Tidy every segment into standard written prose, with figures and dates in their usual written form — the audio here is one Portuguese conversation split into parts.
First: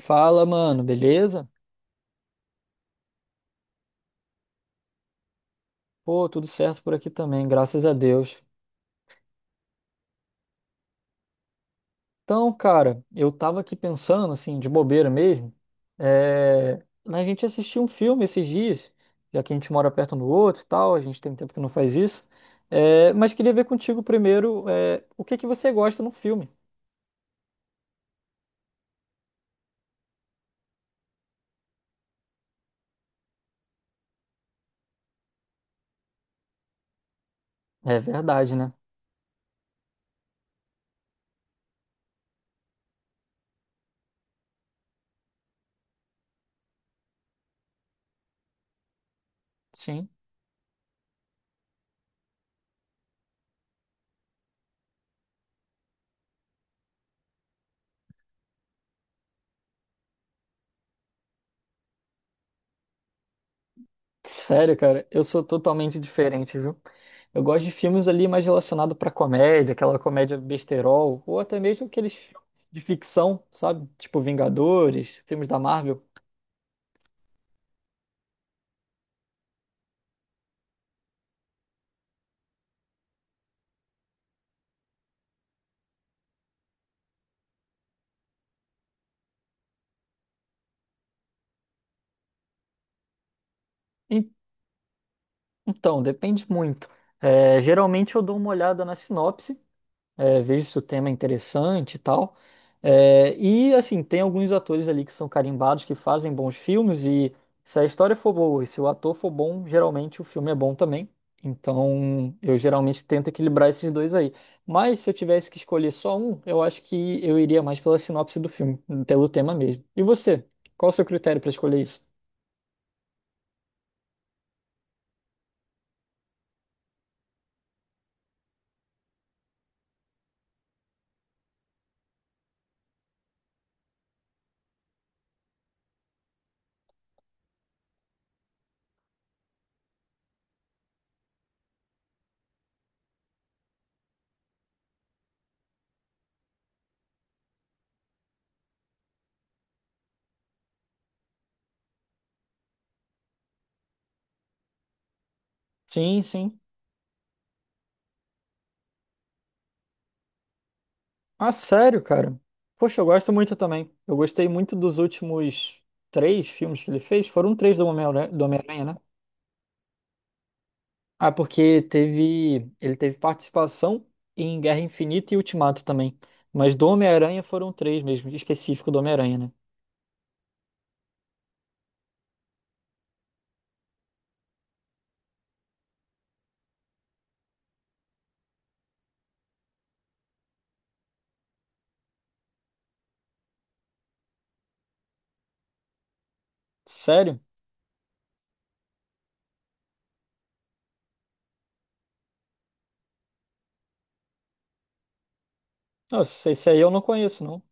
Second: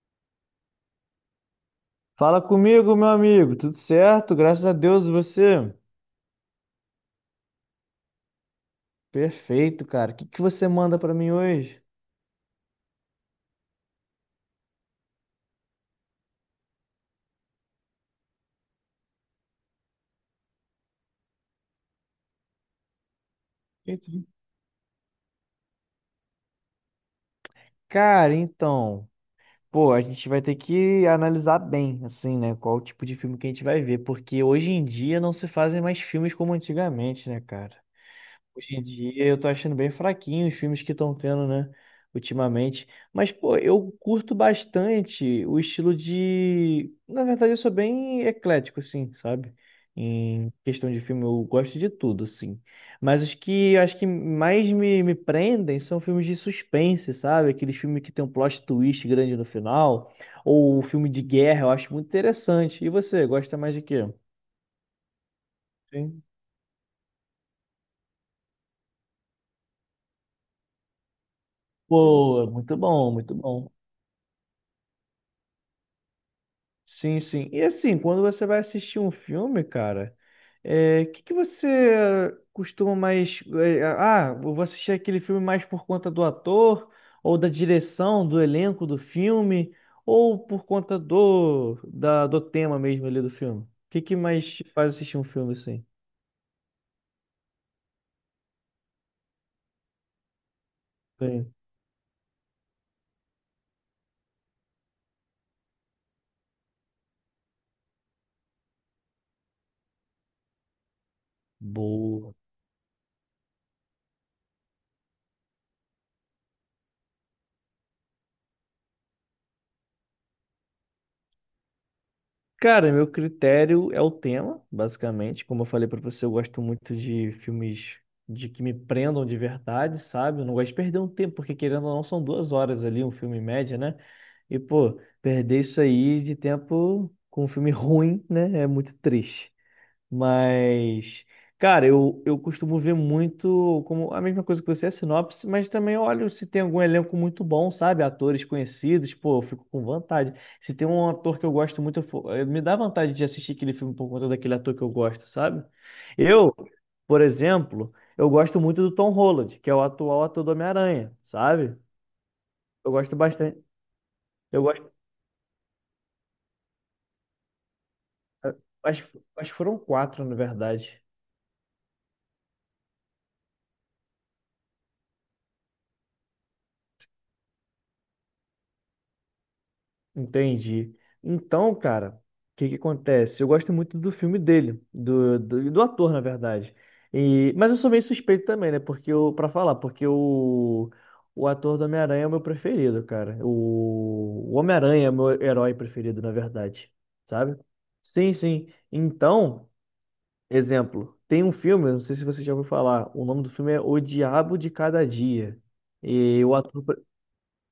Fala, mano, beleza? Fala comigo, meu amigo. Tudo certo? Graças a Deus, e você? Pô, tudo certo por aqui também, graças a Deus. Perfeito, cara. O que que você manda pra mim hoje? Então, cara, eu tava aqui pensando, assim, de bobeira mesmo, na gente assistir um filme esses dias, já que a gente mora perto um do outro e tal, a gente tem tempo que não faz isso, mas queria ver contigo Perfeito. primeiro, o que que você gosta num filme. Cara, então, pô, a gente vai ter que analisar bem, assim, né? Qual o tipo de filme que a gente vai ver, porque hoje em dia não se fazem mais filmes como antigamente, né, cara? É verdade, né? Hoje em dia eu tô achando bem fraquinho os filmes que estão tendo, né? Ultimamente. Mas, pô, eu curto bastante o estilo de. Na verdade, eu sou bem eclético, assim, sabe? Sim. Em questão de filme, eu gosto de tudo, assim. Mas os que eu acho que mais me prendem são filmes de suspense, sabe? Aqueles filmes que tem um plot twist grande no final. Ou filme de guerra, eu acho muito interessante. E você, gosta mais de quê? Sério, cara, eu sou totalmente Sim. diferente, viu? Eu gosto de filmes ali mais relacionados pra comédia, aquela comédia besterol, ou até mesmo aqueles filmes Boa, muito de bom, muito ficção, bom. sabe? Tipo Vingadores, filmes da Marvel. Sim, sim. E assim, quando você vai assistir um filme, cara, que você costuma mais, é, ah, eu vou assistir aquele filme mais por conta do ator, ou da direção, do elenco do filme, ou por conta do tema mesmo ali do filme? O que que En- mais te faz assistir um filme assim? Então, depende muito. É, geralmente eu dou uma olhada na sinopse, vejo se o tema é Sim. interessante e tal. É, e assim, tem alguns atores ali que são carimbados, que fazem bons filmes, e se a história for boa e se o ator for bom, geralmente o filme é bom também. Boa. Então, eu geralmente tento equilibrar esses dois aí. Mas se eu tivesse que escolher só um, eu acho que eu iria mais pela sinopse do filme, pelo tema mesmo. E você? Qual o seu critério para escolher isso? Cara, meu critério é o tema, basicamente. Como eu falei pra você, eu gosto muito de filmes de que me prendam de verdade, sabe? Eu não gosto de perder um tempo, porque querendo ou não, são duas horas ali, um filme em média, né? E, pô, perder isso aí de tempo com um filme ruim, né? É muito triste. Mas, cara, eu costumo ver muito como a mesma coisa que você, a sinopse, mas também olho se tem algum elenco muito bom, sabe? Atores conhecidos, pô, eu fico com vontade. Se tem um ator que eu gosto muito, me dá vontade de assistir aquele filme por conta daquele ator que eu gosto, sabe? Sim, Eu, sim. por exemplo, eu gosto muito do Tom Holland, que é o atual ator do Homem-Aranha, Ah, sabe? sério, cara? Eu Poxa, eu gosto gosto muito bastante. também. Eu gostei Eu muito gosto. dos últimos três filmes que ele fez. Foram três do eh, Homem-Aranha, né? Acho, acho que foram quatro, na verdade. Ah, porque ele teve participação em Guerra Infinita e Ultimato também. Mas do Homem-Aranha foram três mesmo, específico do Homem-Aranha, né? Entendi. Então, cara, o que que acontece? Eu gosto muito do filme dele, do ator, na verdade. E, mas eu sou meio suspeito também, né? Porque eu, pra falar, porque o ator do Homem-Aranha é o meu preferido, cara. O Homem-Aranha é o meu herói preferido, na verdade. Sério? Sabe? Sim, sim. Então, exemplo, tem um filme, eu não sei se você já ouviu falar, o nome do filme é O Diabo de Cada Dia. E Nossa, o esse aí ator. eu não conheço, não.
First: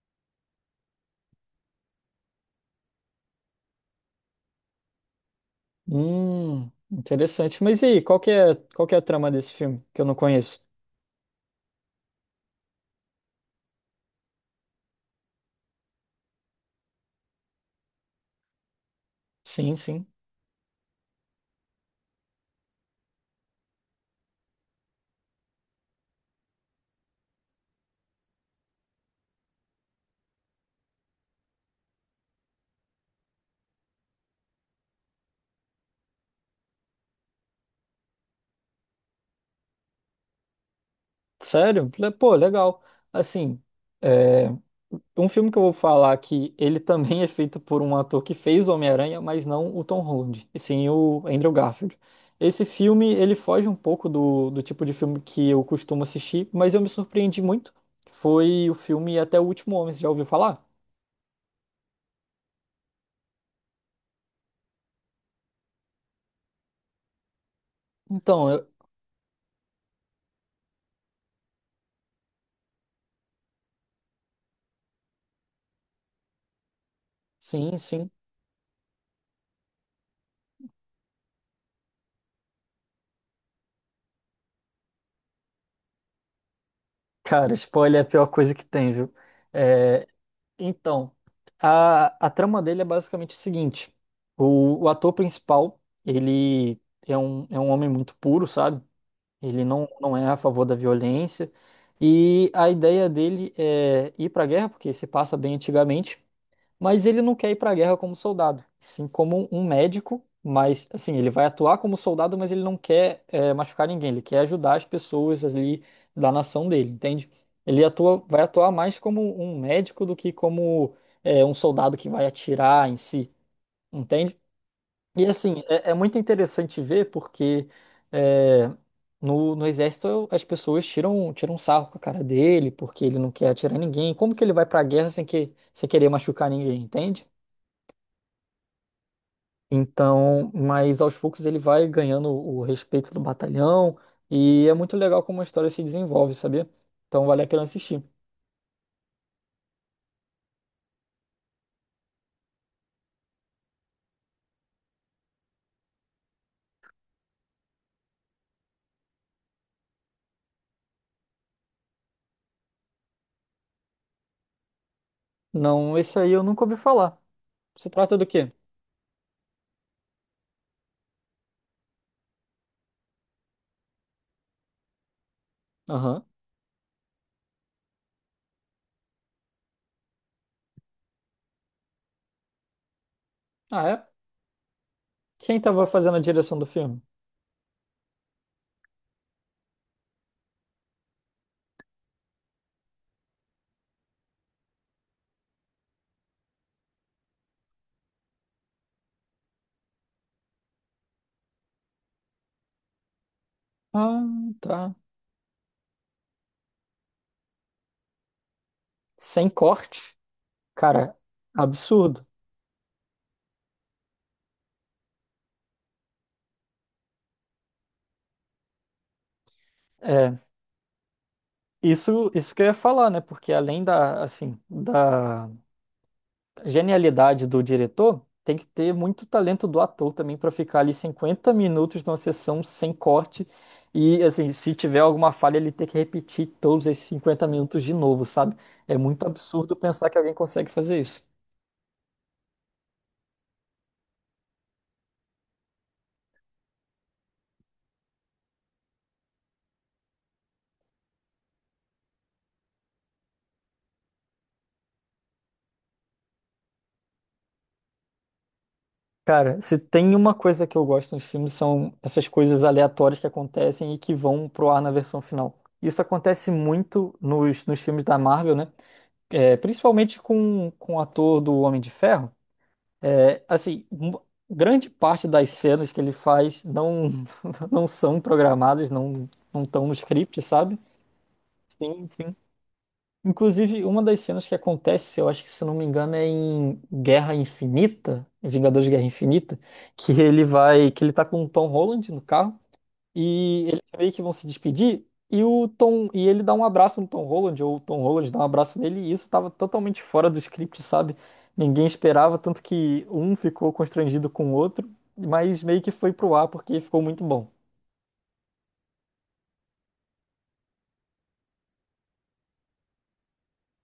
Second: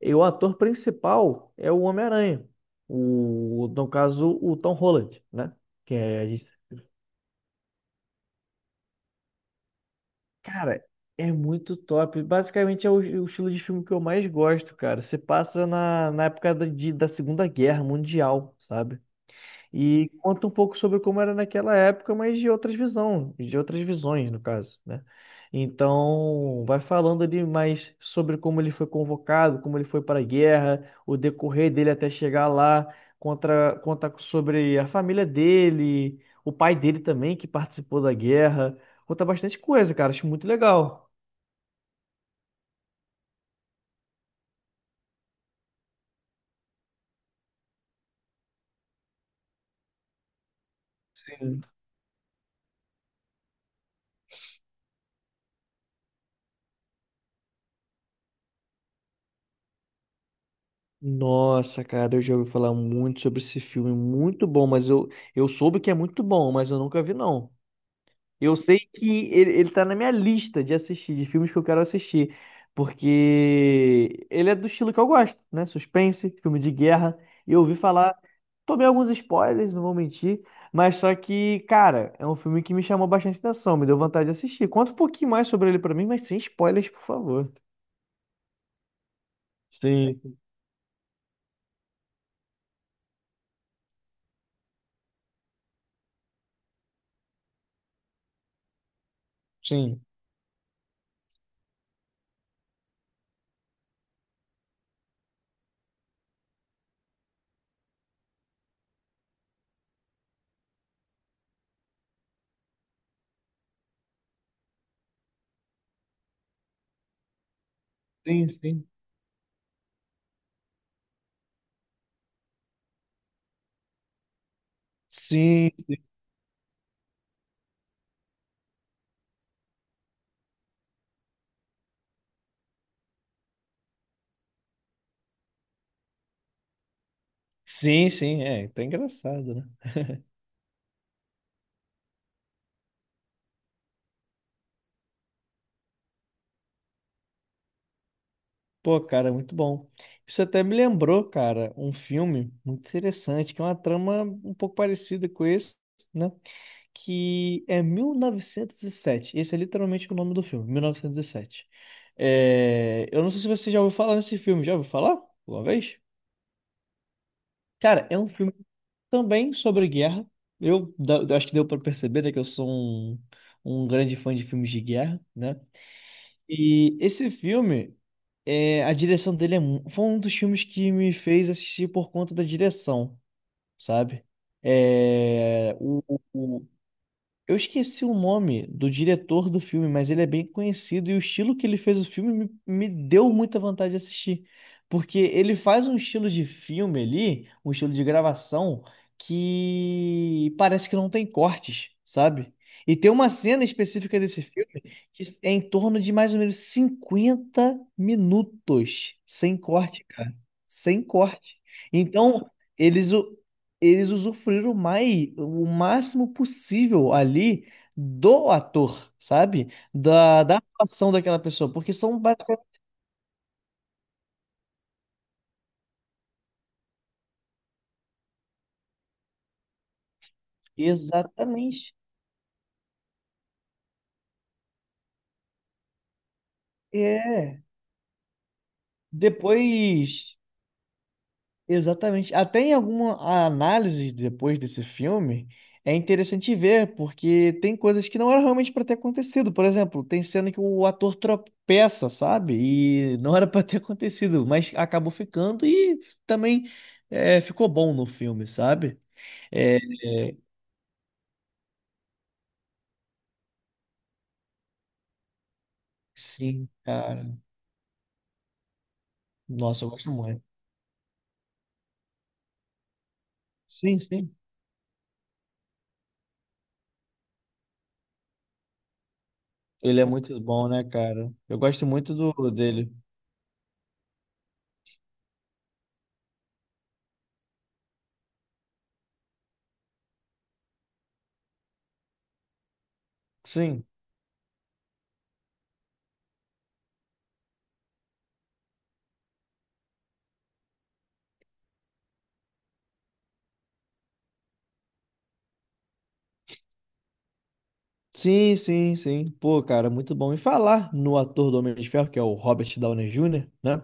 E o ator principal é o Homem-Aranha. O, no caso, o Tom Holland, né? Que é, a gente- Interessante. Mas e aí, qual que é a trama desse filme que eu não conheço? cara, é muito top. Basicamente é o estilo de filme que eu mais gosto, cara. Se passa na, na época da Segunda Guerra Mundial, sabe? Sim, sim. E conta um pouco sobre como era naquela época, mas de outras visão, de outras visões, no caso, né? Então, vai falando ali mais sobre como ele foi convocado, como ele foi para a guerra, o decorrer dele até chegar lá, conta sobre a família dele, o pai dele também, que participou da guerra. Conta bastante coisa, cara. Acho muito legal. Sério? Pô, legal. Assim, é, um filme que eu vou falar que ele também é feito por um ator que fez Homem-Aranha, mas não o Tom Holland, e sim o Andrew Sim. Garfield. Esse filme, ele foge um pouco do tipo de filme que eu costumo assistir, mas eu me surpreendi muito. Foi o filme Até o Último Homem, você já ouviu falar? Nossa, cara, eu já ouvi falar muito sobre esse filme, muito bom, mas eu soube que é muito bom, mas eu nunca vi, não. Então, Eu sei que ele tá na minha lista de assistir, de filmes que eu quero assistir, porque ele é do estilo que eu gosto, né? Suspense, filme de guerra. E eu ouvi sim, sim. falar, tomei alguns spoilers, não vou mentir, mas só que, cara, é um filme que me chamou bastante atenção, me deu vontade de assistir. Conta um pouquinho mais sobre ele pra mim, mas sem spoilers, por favor. Cara, spoiler é a pior coisa que tem, viu? É. Sim, Então, a trama dele é basicamente o seguinte. O ator principal, ele é um homem muito puro, sabe? Ele não, sim, não é a favor da violência. E a ideia dele é ir para a guerra, porque se passa bem antigamente, mas ele não quer ir para a guerra como soldado, sim como um médico, mas assim, ele vai atuar como soldado, mas ele não quer machucar ninguém, ele quer ajudar as pessoas ali da nação dele, entende? Ele atua, vai sim, atuar sim. mais como um médico do que como um soldado que vai atirar em si, entende? E assim, Sim, é muito interessante ver porque é, no exército as pessoas tiram um sarro com a cara dele porque ele não quer atirar ninguém. Como que ele vai pra guerra sem querer machucar ninguém, entende? sim, sim, é, tá engraçado, né? Então, mas aos poucos ele vai ganhando o respeito do batalhão e é muito legal como a história se desenvolve, sabia? Então vale a pena assistir. Pô, cara, muito bom. Isso até me lembrou, cara, um filme muito interessante, que é uma trama um pouco parecida com esse, né? Que é mil novecentos e sete. Esse é literalmente o nome do filme, mil novecentos e sete. Eu não sei se você já ouviu falar nesse filme. Já ouviu falar? Uma Não, vez? esse aí eu nunca ouvi falar. Se Cara, trata é do um quê? filme também sobre guerra. Eu acho que deu pra perceber, né, que eu sou um, um grande fã de filmes de guerra, né? Aham. E esse filme, a direção dele é, mu- foi um dos filmes que me fez assistir por conta da direção, Ah, é? sabe? Quem É, tava o, fazendo a direção do o- filme? eu esqueci o nome do diretor do filme, mas ele é bem conhecido e o estilo que ele fez o filme me deu muita vontade de assistir. Porque ele faz um estilo de filme ali, um estilo de gravação, que parece que não tem cortes, sabe? E tem uma cena específica Ah, desse filme tá. que é em torno de mais ou menos 50 minutos, Sem sem corte, corte. cara. Sem Cara, corte. absurdo. Então, eles, eles usufruíram mais, o máximo possível ali do ator, sabe? É, Da atuação daquela pessoa, porque são isso que basicamente... eu ia falar, né? Porque além da, assim, da genialidade do diretor, tem que ter muito talento do ator também para ficar ali 50 Exatamente. minutos numa sessão sem corte e, assim, se tiver alguma falha, ele ter que repetir todos esses 50 É. minutos de novo, sabe? É muito absurdo pensar que alguém Depois, consegue fazer isso. Exatamente. Até em alguma análise depois desse filme, é interessante ver, porque tem coisas que não eram realmente para ter acontecido. Por exemplo, tem cena que o ator tropeça, sabe? E não era para ter acontecido, mas acabou ficando e também ficou bom no filme, sabe? Cara, É, se tem uma é, coisa que eu gosto nos filmes são essas coisas aleatórias que acontecem e que vão pro ar na versão final. Isso acontece sim, muito cara. nos filmes da Marvel, né? É, Nossa, eu gosto principalmente muito. com o ator do Homem de Ferro. É, assim, Sim, sim. grande parte das cenas que ele faz não, não são programadas, não estão no Ele é muito script, bom, sabe? né, cara? Eu gosto Sim, muito sim. do dele. Inclusive, uma das cenas que acontece, eu acho que se não me engano, é em Guerra Infinita, em Vingadores de Guerra Infinita, que ele tá com o Tom Holland no carro e eles Sim. meio que vão se despedir e e ele dá um abraço no Tom Holland ou o Tom Holland dá um abraço nele e isso tava totalmente fora do script, sabe? Ninguém esperava, tanto que um ficou constrangido com o outro, mas meio que foi pro ar porque ficou muito bom. Sim, sim, sim. Pô, cara, muito bom. E falar no ator do Homem de Ferro, que é o Robert Downey Jr., né?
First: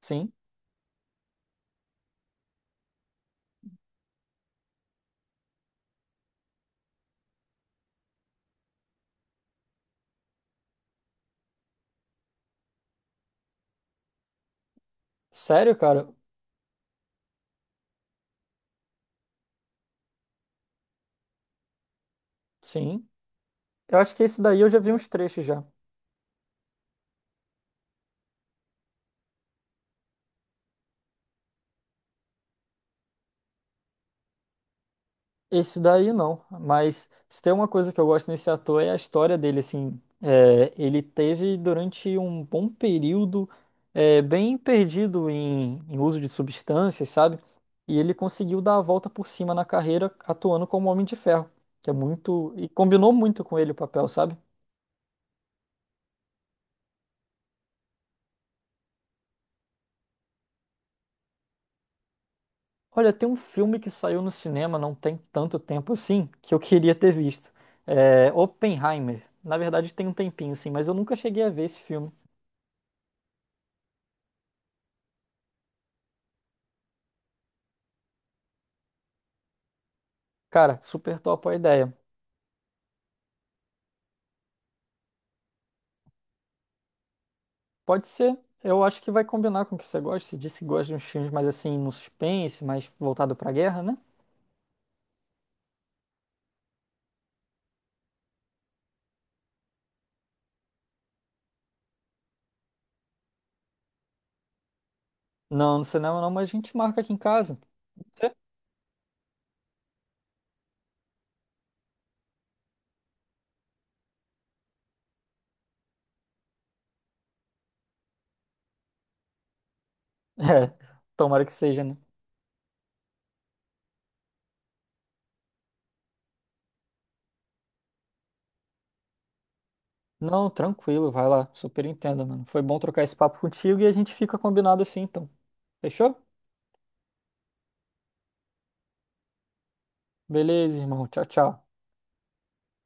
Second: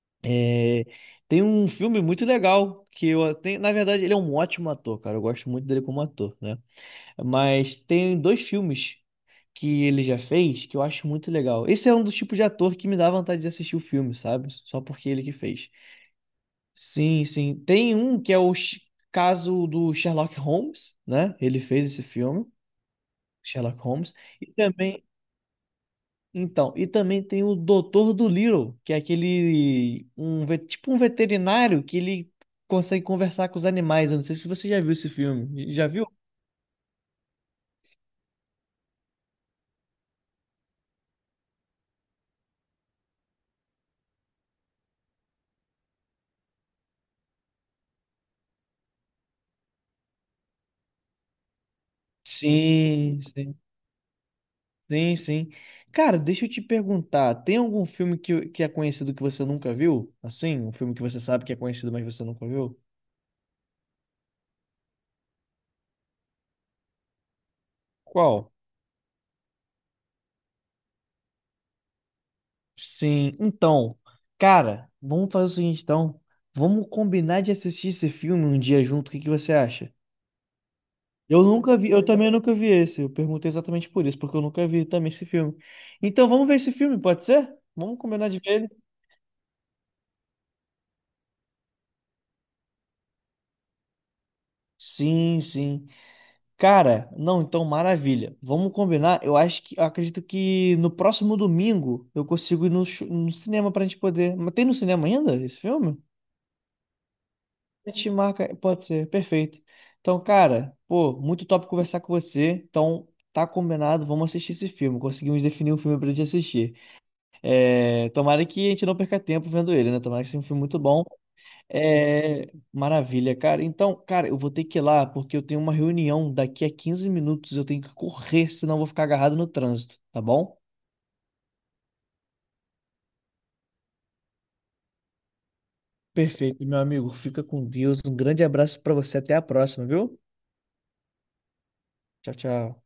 Sim. É, tem um filme muito legal que eu tenho. Na verdade, ele é um ótimo ator, cara. Eu gosto muito dele como ator, né? Mas tem dois filmes que ele já fez que eu acho muito legal. Esse é um dos tipos de ator que me dá vontade de assistir o filme, sabe? Só porque ele que fez. Sério, cara? Sim, sim. Tem um que é o Sh- caso do Sherlock Holmes, né? Ele fez esse filme, Sim. Sherlock Eu Holmes. acho que esse E daí eu já vi também uns trechos já. Então, e também tem o Doutor do Little, que é aquele um ve- tipo um veterinário que ele consegue conversar com os animais. Eu não sei se você já viu esse filme. Esse Já viu? daí não, mas se tem uma coisa que eu gosto nesse ator é a história dele, assim, ele teve durante um bom período, bem perdido em uso de substâncias, sabe? E ele conseguiu dar a volta por cima na carreira atuando como Homem de Ferro, que é muito, e combinou Sim, muito sim, com ele o papel, sabe? sim, sim. Cara, deixa eu te perguntar, tem algum filme que é conhecido que você nunca viu? Assim, um filme que você sabe que é conhecido, mas você nunca viu? Olha, tem um filme que saiu no cinema não tem tanto tempo assim, que eu queria ter visto, Qual? Oppenheimer. Na verdade tem um tempinho, assim, mas eu nunca cheguei a ver esse filme. Sim, então, cara, vamos fazer o seguinte, então. Vamos combinar de assistir esse filme um dia junto. O que que você acha? Cara, super Eu top a nunca vi, ideia. eu também nunca vi esse. Eu perguntei exatamente por isso, porque eu nunca vi também esse filme. Então vamos ver esse filme, pode ser? Vamos Pode combinar ser. de ver ele? Eu acho que vai combinar com o que você gosta. Você disse que gosta de uns filmes mais assim, no suspense, mais voltado pra guerra, né? Sim, sim. Cara, não, então maravilha. Vamos combinar. Eu acho que, eu acredito que no próximo domingo eu consigo ir no, chu- no cinema pra gente poder. Mas tem no cinema ainda esse Não, no filme? cinema não, mas a gente marca aqui em casa. A gente Pode ser? marca, pode ser, perfeito. Então, cara, pô, muito top conversar com você. Então, tá combinado, vamos assistir esse filme. Conseguimos definir um filme pra gente assistir. É, tomara que a gente não perca tempo vendo ele, né? Tomara que seja um filme É, muito bom. tomara que seja, né? É, maravilha, cara. Então, cara, eu vou ter que ir lá porque eu tenho uma reunião daqui a 15 minutos. Eu tenho que correr, senão eu vou ficar agarrado no trânsito, tá Não, bom? tranquilo, vai lá. Super entendo, mano. Foi bom trocar esse papo contigo e a gente fica combinado assim, então. Fechou? Perfeito, meu amigo. Fica com Deus. Um grande abraço pra você. Até a próxima, viu? Beleza, irmão. Tchau, tchau. Tchau, tchau.